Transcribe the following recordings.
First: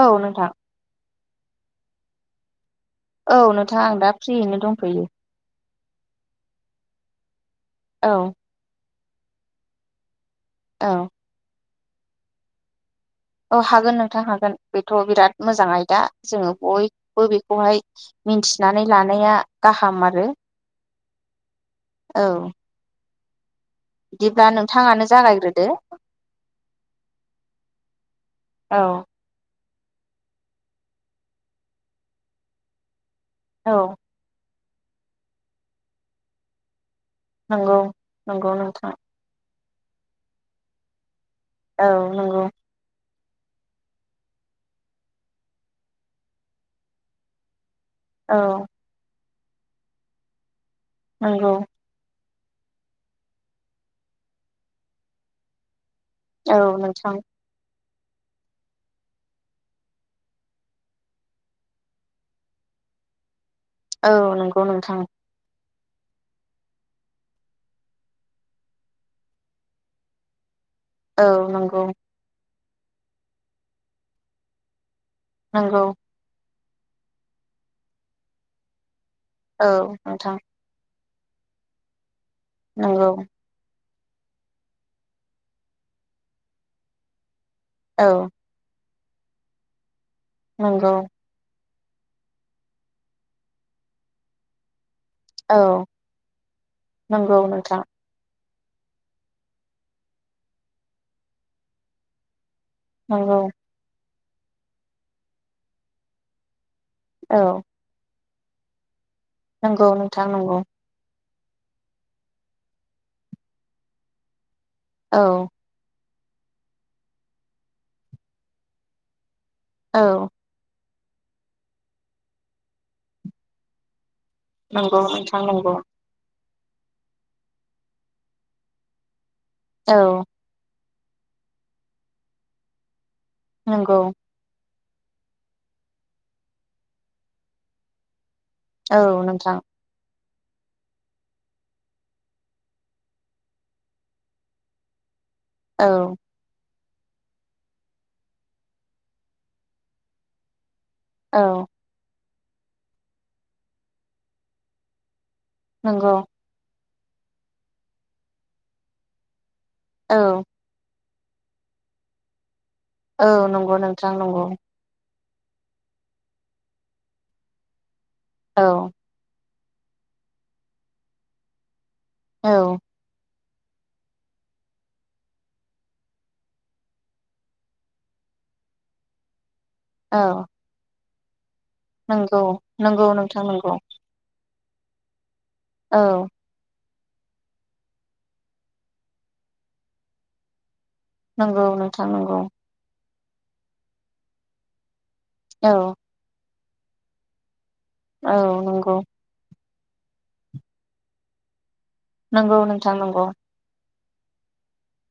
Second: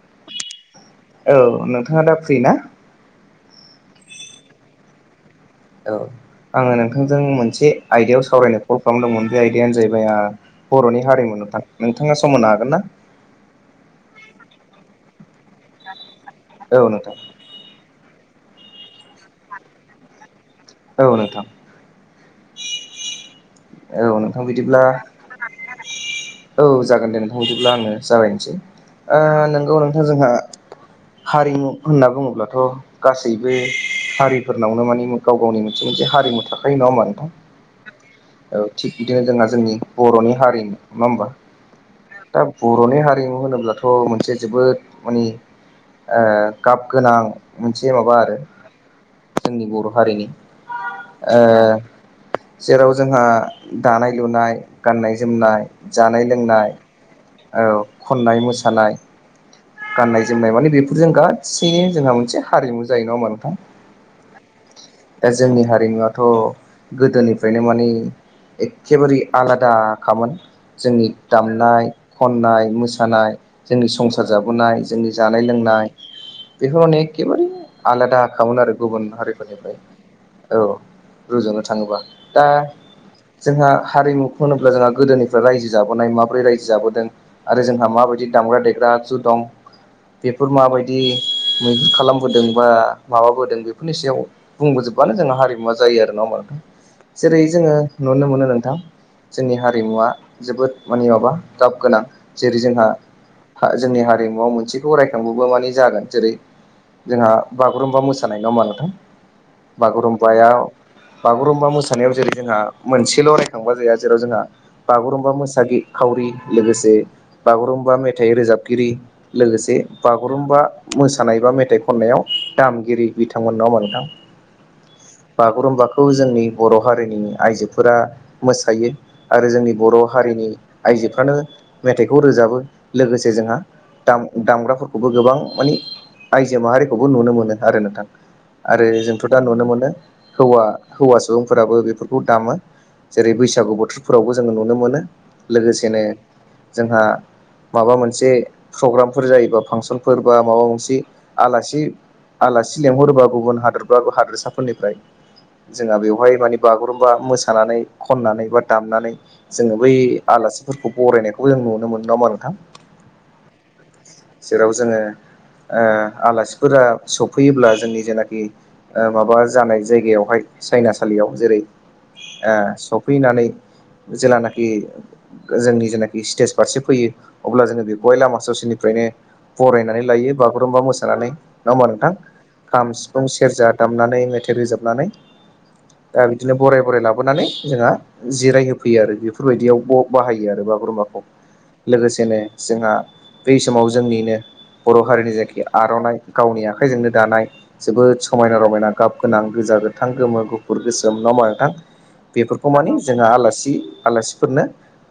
औ नोंथां। औ नोंथाङा दा फ्रि ना? औ नोंथां आं दा फ्रियैनो दंफैयो। औ आङो नोंथांजों मोनसे औ आयदायाव सावरायनो कल खालामदोंमोन बे आयदायानो जाहैबाय आ बर'नि औ हारिमु नोंथां नोंथाङा सम मोननो हागोन ना? औ हागोन नोंथां हागोन बेथ' बिराद मोजां आयदा जोङो औ नोंथां बयबो बेखौहाय मिथिनानै लानाया गाहाम आरो। औ नोंथां। औ औ नोंथां बिदिब्ला नोंथाङानो जागायग्रोदो औ जागोन दे नोंथां बिदिब्ला आङो जाबायनोसै। औ ओ औ नोंथां जोंहा हारिमु होनना बुङोब्लाथ' गासैबो औ हारि फोरनावनो माने गाव गावनि मोनसे मोनसे हारिमु थाखायायो नङा ओमबा नंगौ। नंगौ औ नोंथां थिग बिदिनो जोंहा जोंनि बर'नि हारिनो नङा होमबा? औ दा नंगौ बर'नि हा हारिमु होनोब्लाथ' मोनसे जोबोद माने ओ-गाब गोनां। मोनसे माबा औ आरो जोंनि बर' हारिनि ओ नंगौ जेराव जोंहा दानाय लुनाय, गान्नाय जोमनाय जानाय औ लोंनाय नोंथां औ खननाय, मोसानाय गाननाय जोमनाय माने बेफोरजों गासैनो जोंहा मोनसे हारिमु जायो नङा होमबा नोंथां? औ नंगौ नोंथां। [unintelligible] आथ' गोदोनिफ्रायनो माने एखेबारे आलादाखामोन। जोंनि औ दामनाय, नंगौ खननाय, मोसानाय, जोंनि संसार जाबोनाय जोंनि जानाय नंगौ लोंनाय बेफोरावनो एखेबारे आलादााखामोन आरो गुबुन औ हारिफोरनिफ्राय नोंथां औ रुजुनो थाङोबा दा नंगौ जोंहा हारिमुखौ होनोब्ला जोंहा गोदोनिफ्राय रायजो जाबोनाय माबोरै रायजो जाबोदों, आरो जोंहा औ माबायदि दामग्रा देग्रा आगजु दं? बेफोर नंगौ माबायदि? मैहुर खालामबोदों बा माबाबोदों बेफोरनि सायाव बुंबोजोब बानो जोंहा हारिमुवा औ जायो आरो ना होमबा नोंथां? नंगौ जेरै जोङो नोंथां नुनो मोनो नों थां जोंनि हारिमुवआ जोबोद माने माबा गाब गोनां जेरै जोंहा। नंगौ जोंनि हारिमुवआव मोनसेखौ रायखांबबो मान जागोन जेरै जोंहा औ बागुरुम्बा मोसा नाय नङा मा नोंथां? नंगौ नोंथां बागुरुमबाया नंगौ बागुरुम्बा मोसानायाव जेरै जोंहा मोनसेल' रायखांबा जाया जेराव जोंहा औ बागुरुम्बा मोसागि खावरि लोगोसे बागुरुम्बा मेथाइ रोजाबगिरि लोगोसे औ बागुरुम्बा मोसानाय बा मेथाइ खननायाव दामगिरि बिथांमोन नङा होनबा नोंथां? नंगौ नोंथां नंगौ बागुरुम्बाखौ जोंनि- बर' हारिनि आइजोफोरा मोसायो आरो जोंनि औ बर' हारिनि- आइजोफ्रानो मेथाइखौ रोजाबो लोगोसे जोंहा नंगौ दाम- दामग्राफोर खौबो गोबां मानि आयजो माहारिखौबो नुनो मोनो आरो नोंथां। आरो औ जोंथ' दा नोंथां नुनो मोनो। हौवा हौवा सुबुंफोराबो बेफोरखौ दामो जेरै बैसागु बोथोरफोरावबो जोङो नुनो मोनो औ लोगोसेनो जोंहा माबा मोन से प्रग्रामफोर जायोबा फांसनफोर बा माबा मोनसे औ आलासि आलासि लेंहरोबा गुबुन हादोरबा हादोरसाफोरनिफ्राय जोंहा नंगौ बेवहाय मानि बागुरुम बा मोसानानै खनानै बा दामनानै जोङो बै औ आलासिफोरखौ। बरायनायखौ जों नुनो मोनो नङा होनबा नोंथां? औ नंगौ नोंथां नंगौ। ओ-आलासिफोरा सफैयोब्ला जोंनि जेनाखि औ ओ-माबा जानाय जायगायावहाय सायनासालियाव जेरै औ ओ-सफैनानै। जेेलानाखि जोंनि जेनाखि स्टेज फारसे फैयो अब्ला जोङो बे खौहाय लामा सावसेनिफ्रायनो फरायनानै औ लायो बागुरुम्बा मोसानानै। नङा होमबा नोंथां? नंगौ खाम नंगौ सिफुं नोंथां सेरजा नंगौ दामनानै मेथाइ रोजाबनानै औ दा बिदिनो बराय - बराय लाोनानै जोंहा जिराय होफैयो आरो बेफोरबायदियाव ब-बाहायो आरो बागुरुम्बाखौ। नंगौ नोंथां लोगोसेनो नंगौ जोंहा बै समाव जोंनिनो बर' हारिनि जायखि औ आर'नाइ गावनि आखाइजोंनो दानाय। जोबोद औ समायना रमायना नंगौ गाब गोनां गोजा गोथां गोमो गुफुर गोसोम नङा होमबा नोंथां? नंगौ बेफोरखौ नोंथां माने नंगौ जोंहा आलासि। आलासिफोरनो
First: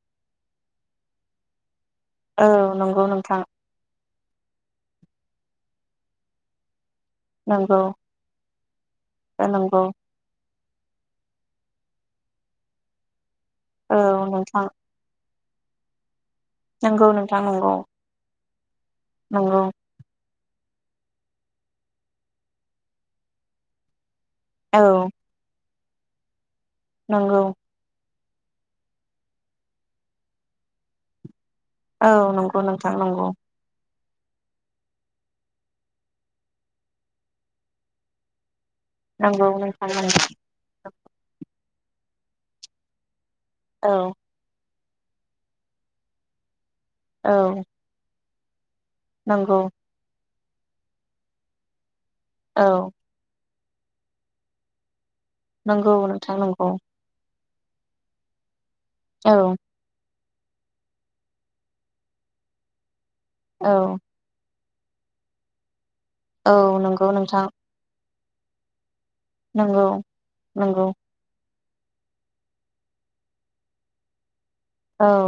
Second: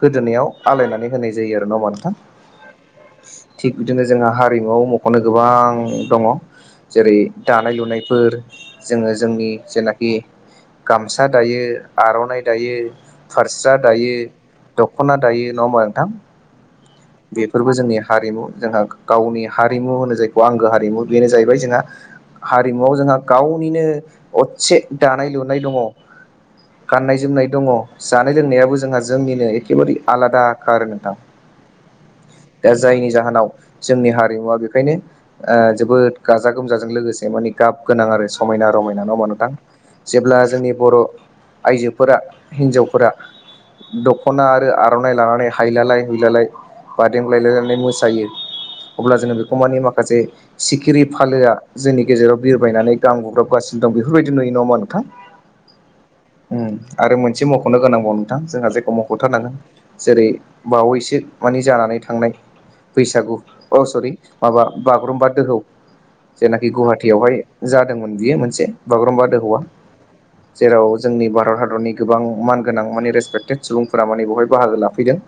गोदोनायाव आलायनानै होनाय जायो आरो नङा होनबा नोंथां? औ नंगौ नोंथां। थिग बिदिनो जोंहा हारिमुआव मख'नो गोबां दङ जेरै दानाय नंगौ लुनायफोर। जोङो जोंनि नंगौ जेनाखि गामसा दायो आर'नाइ दायो। फारस्रा औ दायो नोंथां दख'ना दायो नङा होमबा नोंथां? नंगौ नो बेफोरबो जोंनि हारिमु जोंहा गावनि नंगौ हारिमु होनो जायखौ आं हारिमु बेनो जाहैबाय जोंहा हारिमुवआव जोंहा गावनिनो अदसे औ दानाय लुनाय दङ। गाननाय नंगौ जोमनाय दङ। जानाय लोंनायाबो जोंहा जोंनिनो एखेबारे आलादा आरो नोंथां। औ नंगौ दा नोंथां जायनि नंगौ जाहोनाव जोंनि हारिमुवा बेखायनो ओ जोबोद गाजा गोमजाजों लोगोसे माने गाब गोनां आरो समायना। रमायना नांङाबा नंगौ नोंथां नंगौ जेब्ला जोंनि बर' आइजोफोरा हिनजावफोरा औ दख'ना आरो आर'नाइ लानानै हायलालाय हुलालाय औ बादेंलायलायायनानै मोसायो। अब्ला जोङो बेखौ नंगौ मानिे माखासे सिखिरि फालोआ जोंनि गेजेराव औ बिरबायनानै गान गोब्राबगासिनो दा बेफोरबायदि नुयो नङाहोमा नोंथां। नंगौ नोंथां नंगौ उम आरो मोनसे मख'नो गोनांबाव नोंथां जोंहा जायखौ औ मख'थारनांगोन जेरै बावैसो मानि जानानै थांनाय बैसागु औ अ सरि माबा बागुरुम्बा दोहौ औ जेनाखि नंगौ गुवाहाटियावहाय नोंथां जादोंमोन बियो मोनसे बागुरुम्बा दोहौवा नंगौ जेराव नंगौ जोंनि भारत हादर भारतनि गोबां मानगोनां माने रेसपेक्टेड सुबुंफोरा माने बेवहाय बाहागो औ लाफैदों।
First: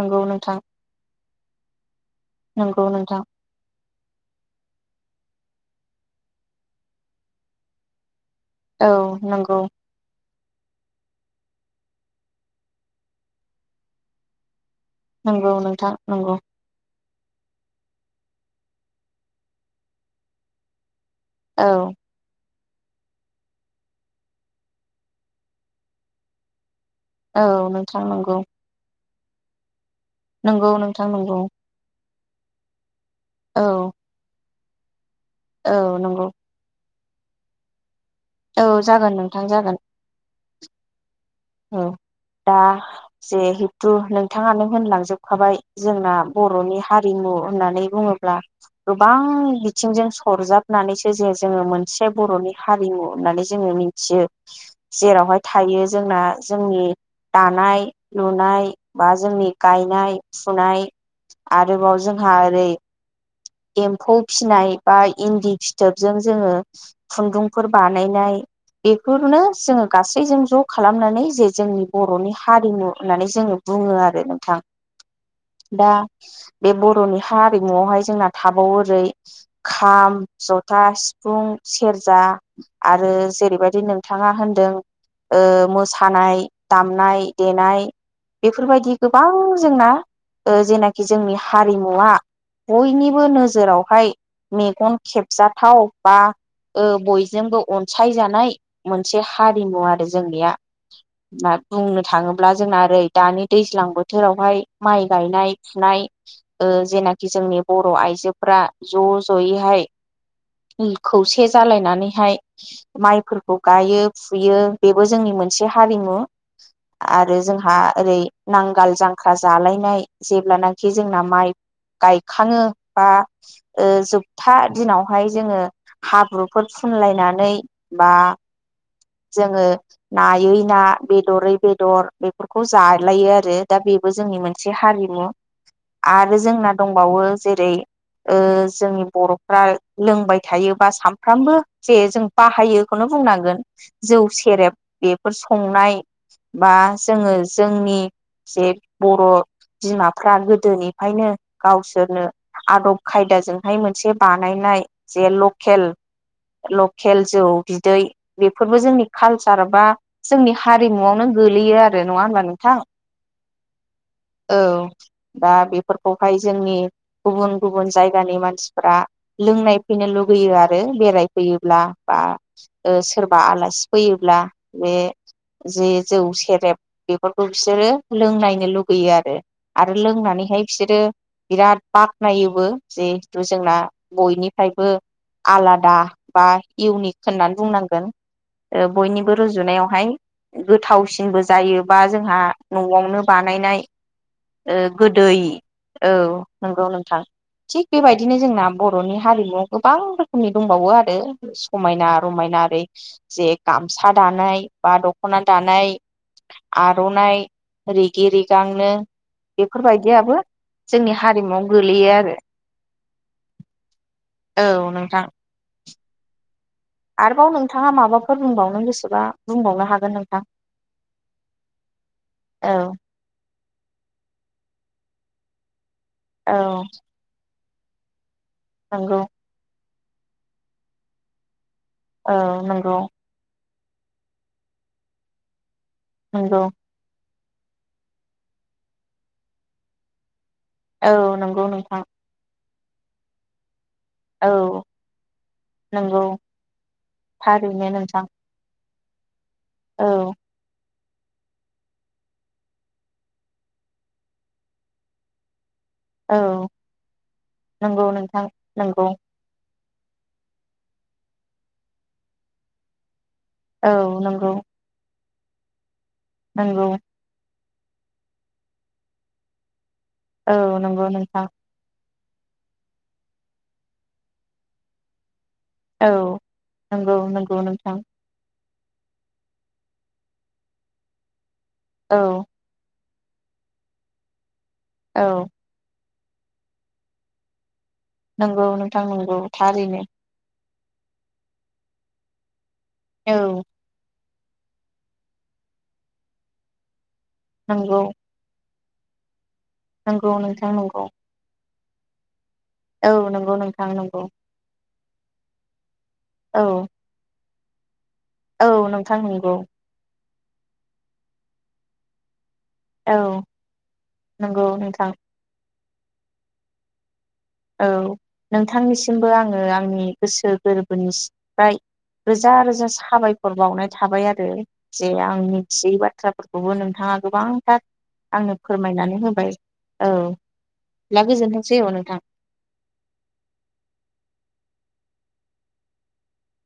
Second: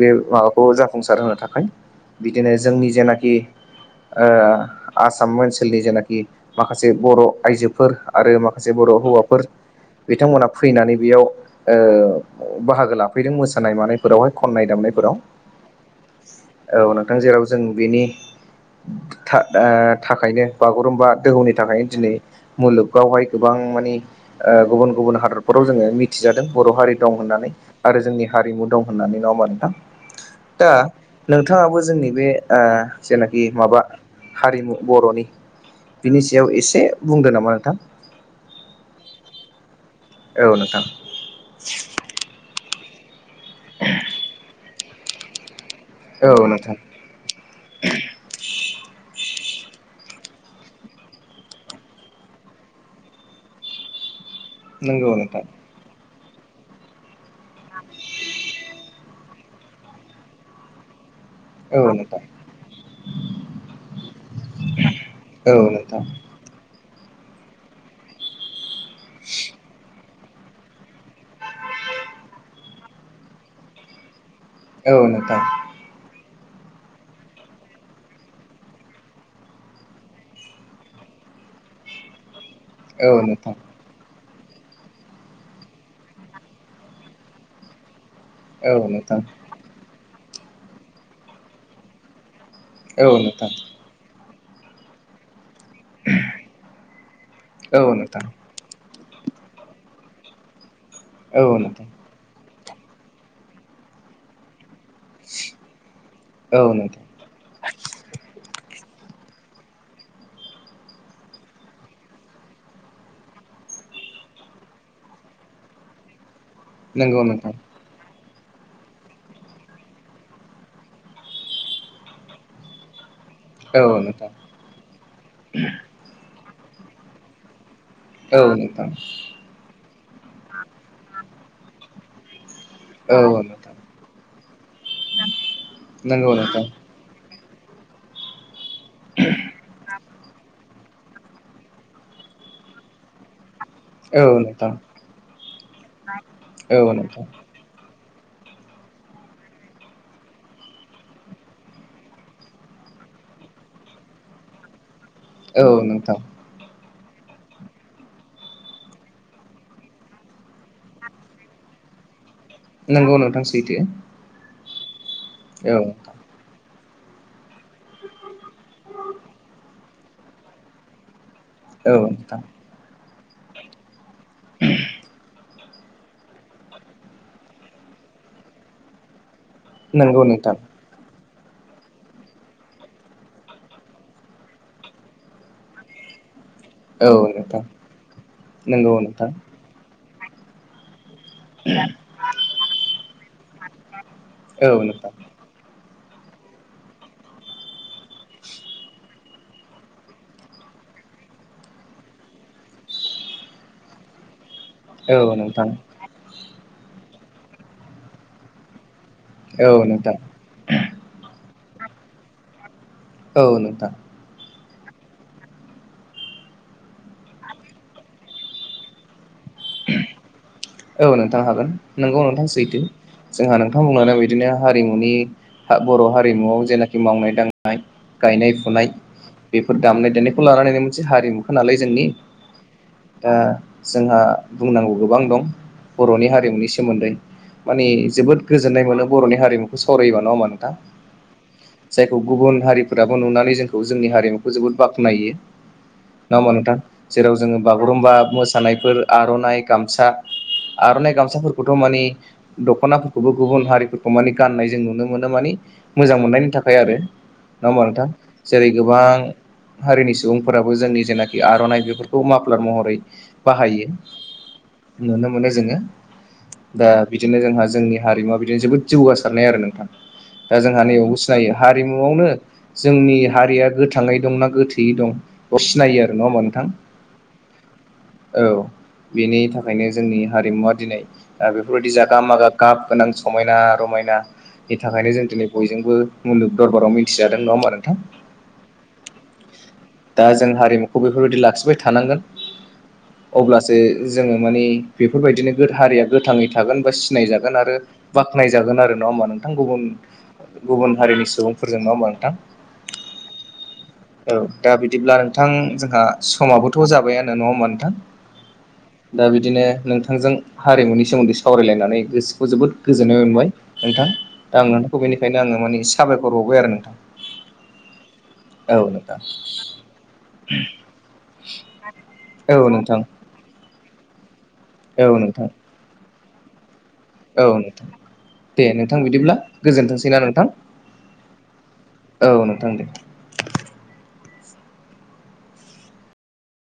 बे नोंथां माबाखौ जाफुंसार होनो थाखाय। बिदिनो नंगौ जोंनि नोंथां जेनाखि ओ आसाम ओनसोलनि जेनाखि माखासे बर' आइजोफोर आरो माखासे बर' औ हौवाफोर नंगौ बिथांमोना फैनानै ओ बेयाव बाहागो लाफैदों मोसानाय मानायफोरावहाय खन्नाय, दामनाय नंगौ नोंथां नंगौ। ओ जेराव जों बेनि था ओ थाखायनो बागुरुम्बा दोहौनि औ थाखाय दिनै मुलुगावहाय गोबां मानि ओ गुबुन गुबुन हादरफोराव जोंङो मिथिजादों बर' हारि दं औ होननानै। आरो नोंथां जोंनि नंगौ हारिमु दं होननानै नङा होमबा नोंथां। नंगौ दा नोंथां नंगौ नोंथाङाबो जोंनि बे ओ जेनाखि औ माबा हारिमु बर'नि औ बिनि नंगौ सायाव एसे बुंदों नामा नोंथां? औ जागोन नोंथां जागोन। औ नोथां। ओ दा जेहेतु नोंथाङानो होनलांजोबखाबाय। जोंना औ नोंथां बर'नि हारिमु होननानै बुङोब्ला गोबां बिथिंजों सरजाबनानैसो जे जोंङो मोनसे बर'नि हारिमु होननानै जों जोंङो मिथियो नंगौ जेरावहाय नोंथां थायो जोंना जोंनि दानाय लुनाय बा जोंनि गायनाय फुनाय औ आरोबाव नोंथां जोंहा ओरै एम्फौ फिसिनाय बा इन्दि औ नोंथां फिथोबजों जोंङो खुन्दुंफोर बानायनाय बेफोरनो जोंङो गासैबो जों ज खालामनानै जे जोंनि बर'नि हारिमु होननानै जोंङो बुङो आरो थां औ नोंथां दा बे बर'नि हा हिमुआवहाय जोंना थाबावो ओरै खाम, जथा, सिफुं, सेरजा। औ आरो नोंथां जेरैबायदि नों बिथाङा होनदों ओ मोसानाय, दामनाय, देनाय औ बेफोरबायदि नोंथां गोबां जोंना ओ जेनाखि जोंनि हारिमुवा औ बयनिबो नोंथां नोजोरावहाय मेगन खेबजा थाव बा ओ बयजोंबो औ नोंथां अनसायजानाय। मोनसे हारिमु आरो जोंनिया औ मा नोंथां बुंनो थाङो अब्ला जोंना ओरै दानि दैज्लां बोथोरावहाय माइ गायनाय फुनाय औ ओ नोंथां जेनाखि जोंनि ब र'फ्रा ज' ज'यैहाय खौसे जालायनानैहाय माइफोरखौ गायो फुयो बेबो जोंनि मोनसे हारिमु नंगौ आरो नोंथां जोंहा ओरै नांगाल जांख्रा जालायनाय जेब्लानाखि जोंना माइ गायखाङो बा ओ औ नोंथां जोबथा दिनावहाय जोङो हाब्रुफोर फुनलायनानै बा औ नोंथां जोङो नायै ना बेदरै बेदर बेफोर खौ औ जालायो आरो दा नोंथां बेबो जोंनि मोनसे हारिमु। नंगौ आरो नोंथां जोंना दंबावो जेरै ओ जोंनि ओ बर'फ्रा लोंबाय थायो। बा सानफ्रामबो जे जों बाहायोखौनो बुंनांगोन। औ जौ नोंथां सेरेब बेफोर संनाय बा औ नोंथां जोङो जोंनि जे बर' बिमाफ्रा गोदोनिफायनो गावसोरनो आदब खायदाजोंहाय मोनसे बानायनाय जे औ लकेल नोंथां लक खेल जौ बिदै बेफोरबो जोंनि कालचार बा जोंनि हारिमुआवनो गोलैयो आरो। नङा होनबा नों नंगौ नोथां सैथो। औ दा औ नोंथां बेफोरखौहाय जोंनि गुबुन गुबुन जायगानि मान सिफोरा लोंनाय फैनो लुबैयो आरो बेरायफैयोब्ला औ बा नोंथां ओ सो सोरबा आलासि फैयोब्ला बे जे जौ सेरेब बेफोरखौ बिसोरो लोंनायनो लुगैयो आरो आरो नंगौ नोंथां लोंनानैहाय बिसोरो बिराद बाखनायोबो जिहेथु जोंना बयनिफ्रायबो आलादा बा इउनिक औ होननानै नोंथां बुंनांगोन नंगौ नोंथां बयनिबो रुजुनायावहाय गोथावसि सिनबो जायोबा जोंहा न'आवनो बानायनाय ओ औ नोंथां गोदै औ नोंगौ नोंथां थिग बेबायदिनो जोंना बर'नि हारिमुआव गोबां रोखोमनि दंबावो आरो समायना रमायना ओरै जे गामसा दा दानाय बा औ दख'ना नोंथां दानाय आर'नाइ रिगि रिगांनो औ नोंथां बेफोरबायदियाबो जोंनि हारिमुवाव गोलैयो आरो औ नोंथां औ नोंथां आरोबाव नोंथाङा माबाफोर बुंबावनो गोसोबा बुंबावनो हागोन नोंथां औ नोंथां हागोन नोंगौ नोंथां औ सैथो जोंहा नोंथां बुंलांनाय बायदिनो हारिमुनि बर' औ हारिमुआव जेनाखि मावनाय दांनाय गायनाय फुनाय नंगौ बेफोर दामनाय देनायखौ लानानैनो मोनसे हारिमुखौ नालाय जोंनि औ नंगौ दा जोंहा बुंनांगौ गोबां दं बर'नि नंगौ हारिमुनि सोमोन्दै माने जोबोद गोजोननाय मोनो बर'नि हारिमुखौ सावरायोबा नङा होमबा नों थां औ नंगौ नोंथां जायखौ गुबुन हारिफोराबो नुनानै जों खौ जोंनि हारिमुखौ जोबोद औ बाख्नायो। नंगौ नङा होमबा नोंथां जेराव जोङो थारैनो बागुरुम्बा नोंथां मोसानायफोर आर'नाइ, गामसा औ आर'नाइ गामसाफोरखौथ' माने दख'नाफोरखौबो गुबुन हारिफोरखौ माने गाननाय जों नुनो मोनो माने मोजां मोननायनि औ थाखाय आरो नङा होमबा नंगौ नोंथां जेरै गोबां नंगौ हारिनि सुबुंफोराबो जोंनि जेनाखि आर'नाइ बेफोरखौ माफ्लार महरै बाहायो औ नोंगौ नुनो मोनो जोङो दा बिदिनो जोंहा जोंनि हारिमुवा बिदिनो जोबोद जौगासारनाय आरो नोंथां। औ दा जोंहा नंगौ नैयावबो नोंथां सिनायो हारिमुआवनो जोंनि हारिया गोथाङै दंना गोथैयै दं अ सिनायो आरो नङा औ होमबा नोंथां? नंगौ नंगौ नोंथां औ बेनि थाखायनो जोंनि हारिमुवा दिनै बेफोरबायदि जागा औ मागा गाब गोनां समायना रमायनानि थाखायनो औ जों दिनै बयजोंबो मुलुग दरबाराव मिथिजादों नङा होमबा नों नोंगौ नोंथां नोंगौ थारैनो खौ बेफोरबायदि लाखिबाय थानांगोन औ अब्लासो जोङो माने बेफोरबायदिनो गोथारिया गोथाङै थागोन बा सिनाय जागोन आरो नंगौ बाख्नाय जागोन आरो नङा होमबा नोंथां नंगौ नोंथां गुबुन-गुबुन नंगौ हारिनि सुबुंफोरजों नङा होमबा नोंथां औ नोंगौ नों औ दा बिदिब्ला नोंथां जोंहा औ समाबोथ' जाबायानो नङा होमबा नोंथां औ नोंथां दा नंगौ बिदिनो नोंथांजों हारिमुनि सोमोन्दै सावरायलायनानै गोसो खौ जोबोद औ गोजोननाय मोनबाय नोंथां दा आं नंगौ नोंथांखौ नोंथां बेनिखायनो आङो माने एसे साबायखर बावबाय आरो नोंथां। औ नोंथांनिसिमबो आङो आंनि गोसो गोरबोनिफ्राय औ रोजा-रोजा नोंथां साबायखर बावनाय थाबाय आरो औ नोंथां औ जे आं नोंथां मिथियै बाथ्राफोरखौबो नों नोंथाङा औ गोबांथार नोंथां आंनो दे नोंथां फोरमायनानै बिदिब्ला होबाय औ गोजोनथोंसैना नोंथां ला गोजोनथोंसै औ नोंथां ओं दे